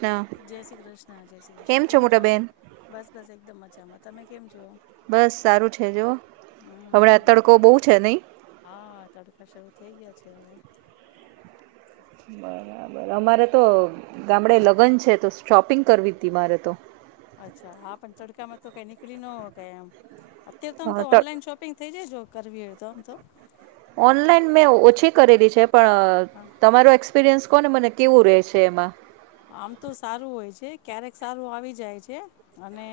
ના જય શ્રી કૃષ્ણ જય શ્રી કૃષ્ણ કેમ છો બસ બસ એકદમ મજા મ. તમે કેમ. છો બસ સારું છે જો હણા હમ તડકો બહુ છે નહી. હા તડકા શરૂ થઈ ગયા છે હવે. બરાબર અમારે તો ગામડે લગ્ન છે તો શોપિંગ કરવી હતી મારે તો. અચ્છા હા પણ તડકામાં તો કઈ નીકળી ન શક્યુંએમ. અત્યંત તો ઓનલાઈન શોપિંગ. થઈ જાય જો કરવી હોય તો આમ તો. ઓનલાઈન મેં ઓછી કરેલી છે. પણ હા, તમારો એક્સ. એક્સપિરિયન્સ કોને મને કેવું રહે છે એમાં. આમ તો સારું હોય છે ક્યારેક સારું આવી જાય છે. અને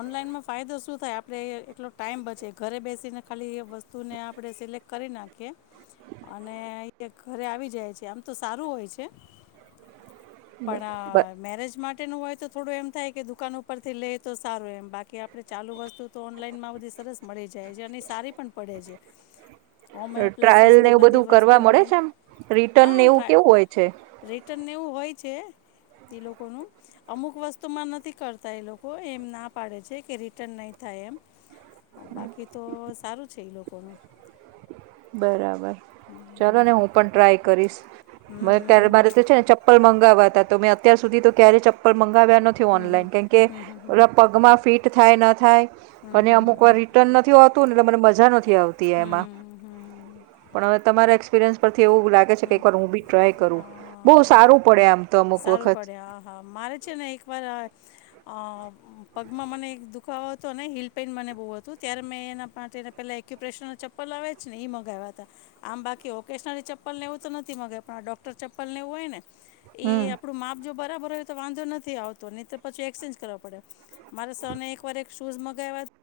ઓનલાઈનમાં ફાયદો શું થાય આપણે એટલો ટાઈમ બચે ઘરે બેસીને ખાલી એ વસ્તુને આપણે સિલેક્ટ કરી નાખીએ. અને ઘરે આવી જાય છે આમ તો સારું હોય છે. પણ મેરેજ માટે હોય તો થોડું એમ થાય કે દુકાન ઉપર થી લે તો સારું એમ બાકી આપડણે ચાલુ વસ્તુ. તો ઓનલાઈન માં બધ સરસ મળે છે. જ છે અને સારી પણ પડે છે. હોમ ટ્રાયલ ને એપ્લાયન્સીસની એવું બધી બધું કરવા વસ્તુ મળે હોય છે આમ રિટર્નને હા એવું ટ્રાય કેવું હોય છે. રિટર્નને એવું હોય છે એ લોકોનું અમુક વસ્તુમાં નથી કરતા એ લોકો એમ ના પાડે છે કે રિટર્ન નહીં થાય એમ. બાકી તો સારું છે લોકો. કોણ? બરાબર. ચાલો ને હું પણ ટ્રાય કરીશ. હમ ક્યારે હમ મારે તો છે ને ચપ્પલ હતા તોં અત્યાર સુધી તો ક્યારે ચપર મંગ નથી ઓનલાઈન કે પગમાં ફીટ તે થાય ન થાય. અને હમ અમુક હમ હમ વાર રિટર્ન નથી હોતું ને. એ મને મજા નથી. આવતી હમ હમ એમાં. હમ હમ હમ પણ હવે તમારા એક્સપિરિયન્સ પરથી એવું લાગે છે કે હમ એક વાર હું બી ટ્રાય કરું હા બહુ હા સારું પડે આમ તો અમુક સારું વખત. પડે હા હા મારે છે ને એકવાર અ પગમાં મને એક દુખાવો હતો ને હિલ પેઇન મને બહુ હતું ત્યારે મેં એના માટેને પહેલાં એક્યુપ્રેશનલ ચપ્પલ લાવ્યા છે ને એ મગાવ્યા હતા આમ બાકી ઓકેશનરી ચપ્પલ ચપલ નેવું તો નથી મંગ પણ આ ડૉક્ટર ચપ્પલ લેવું હોય ને એ હમ આપડું માપ જો બરાબર હોય તો વાંધો નથી આવતો નહી તો પછી એક્સચેન્જ કરવા પડે. મારે સને એક વાર શૂઝ મંગાઈવતા.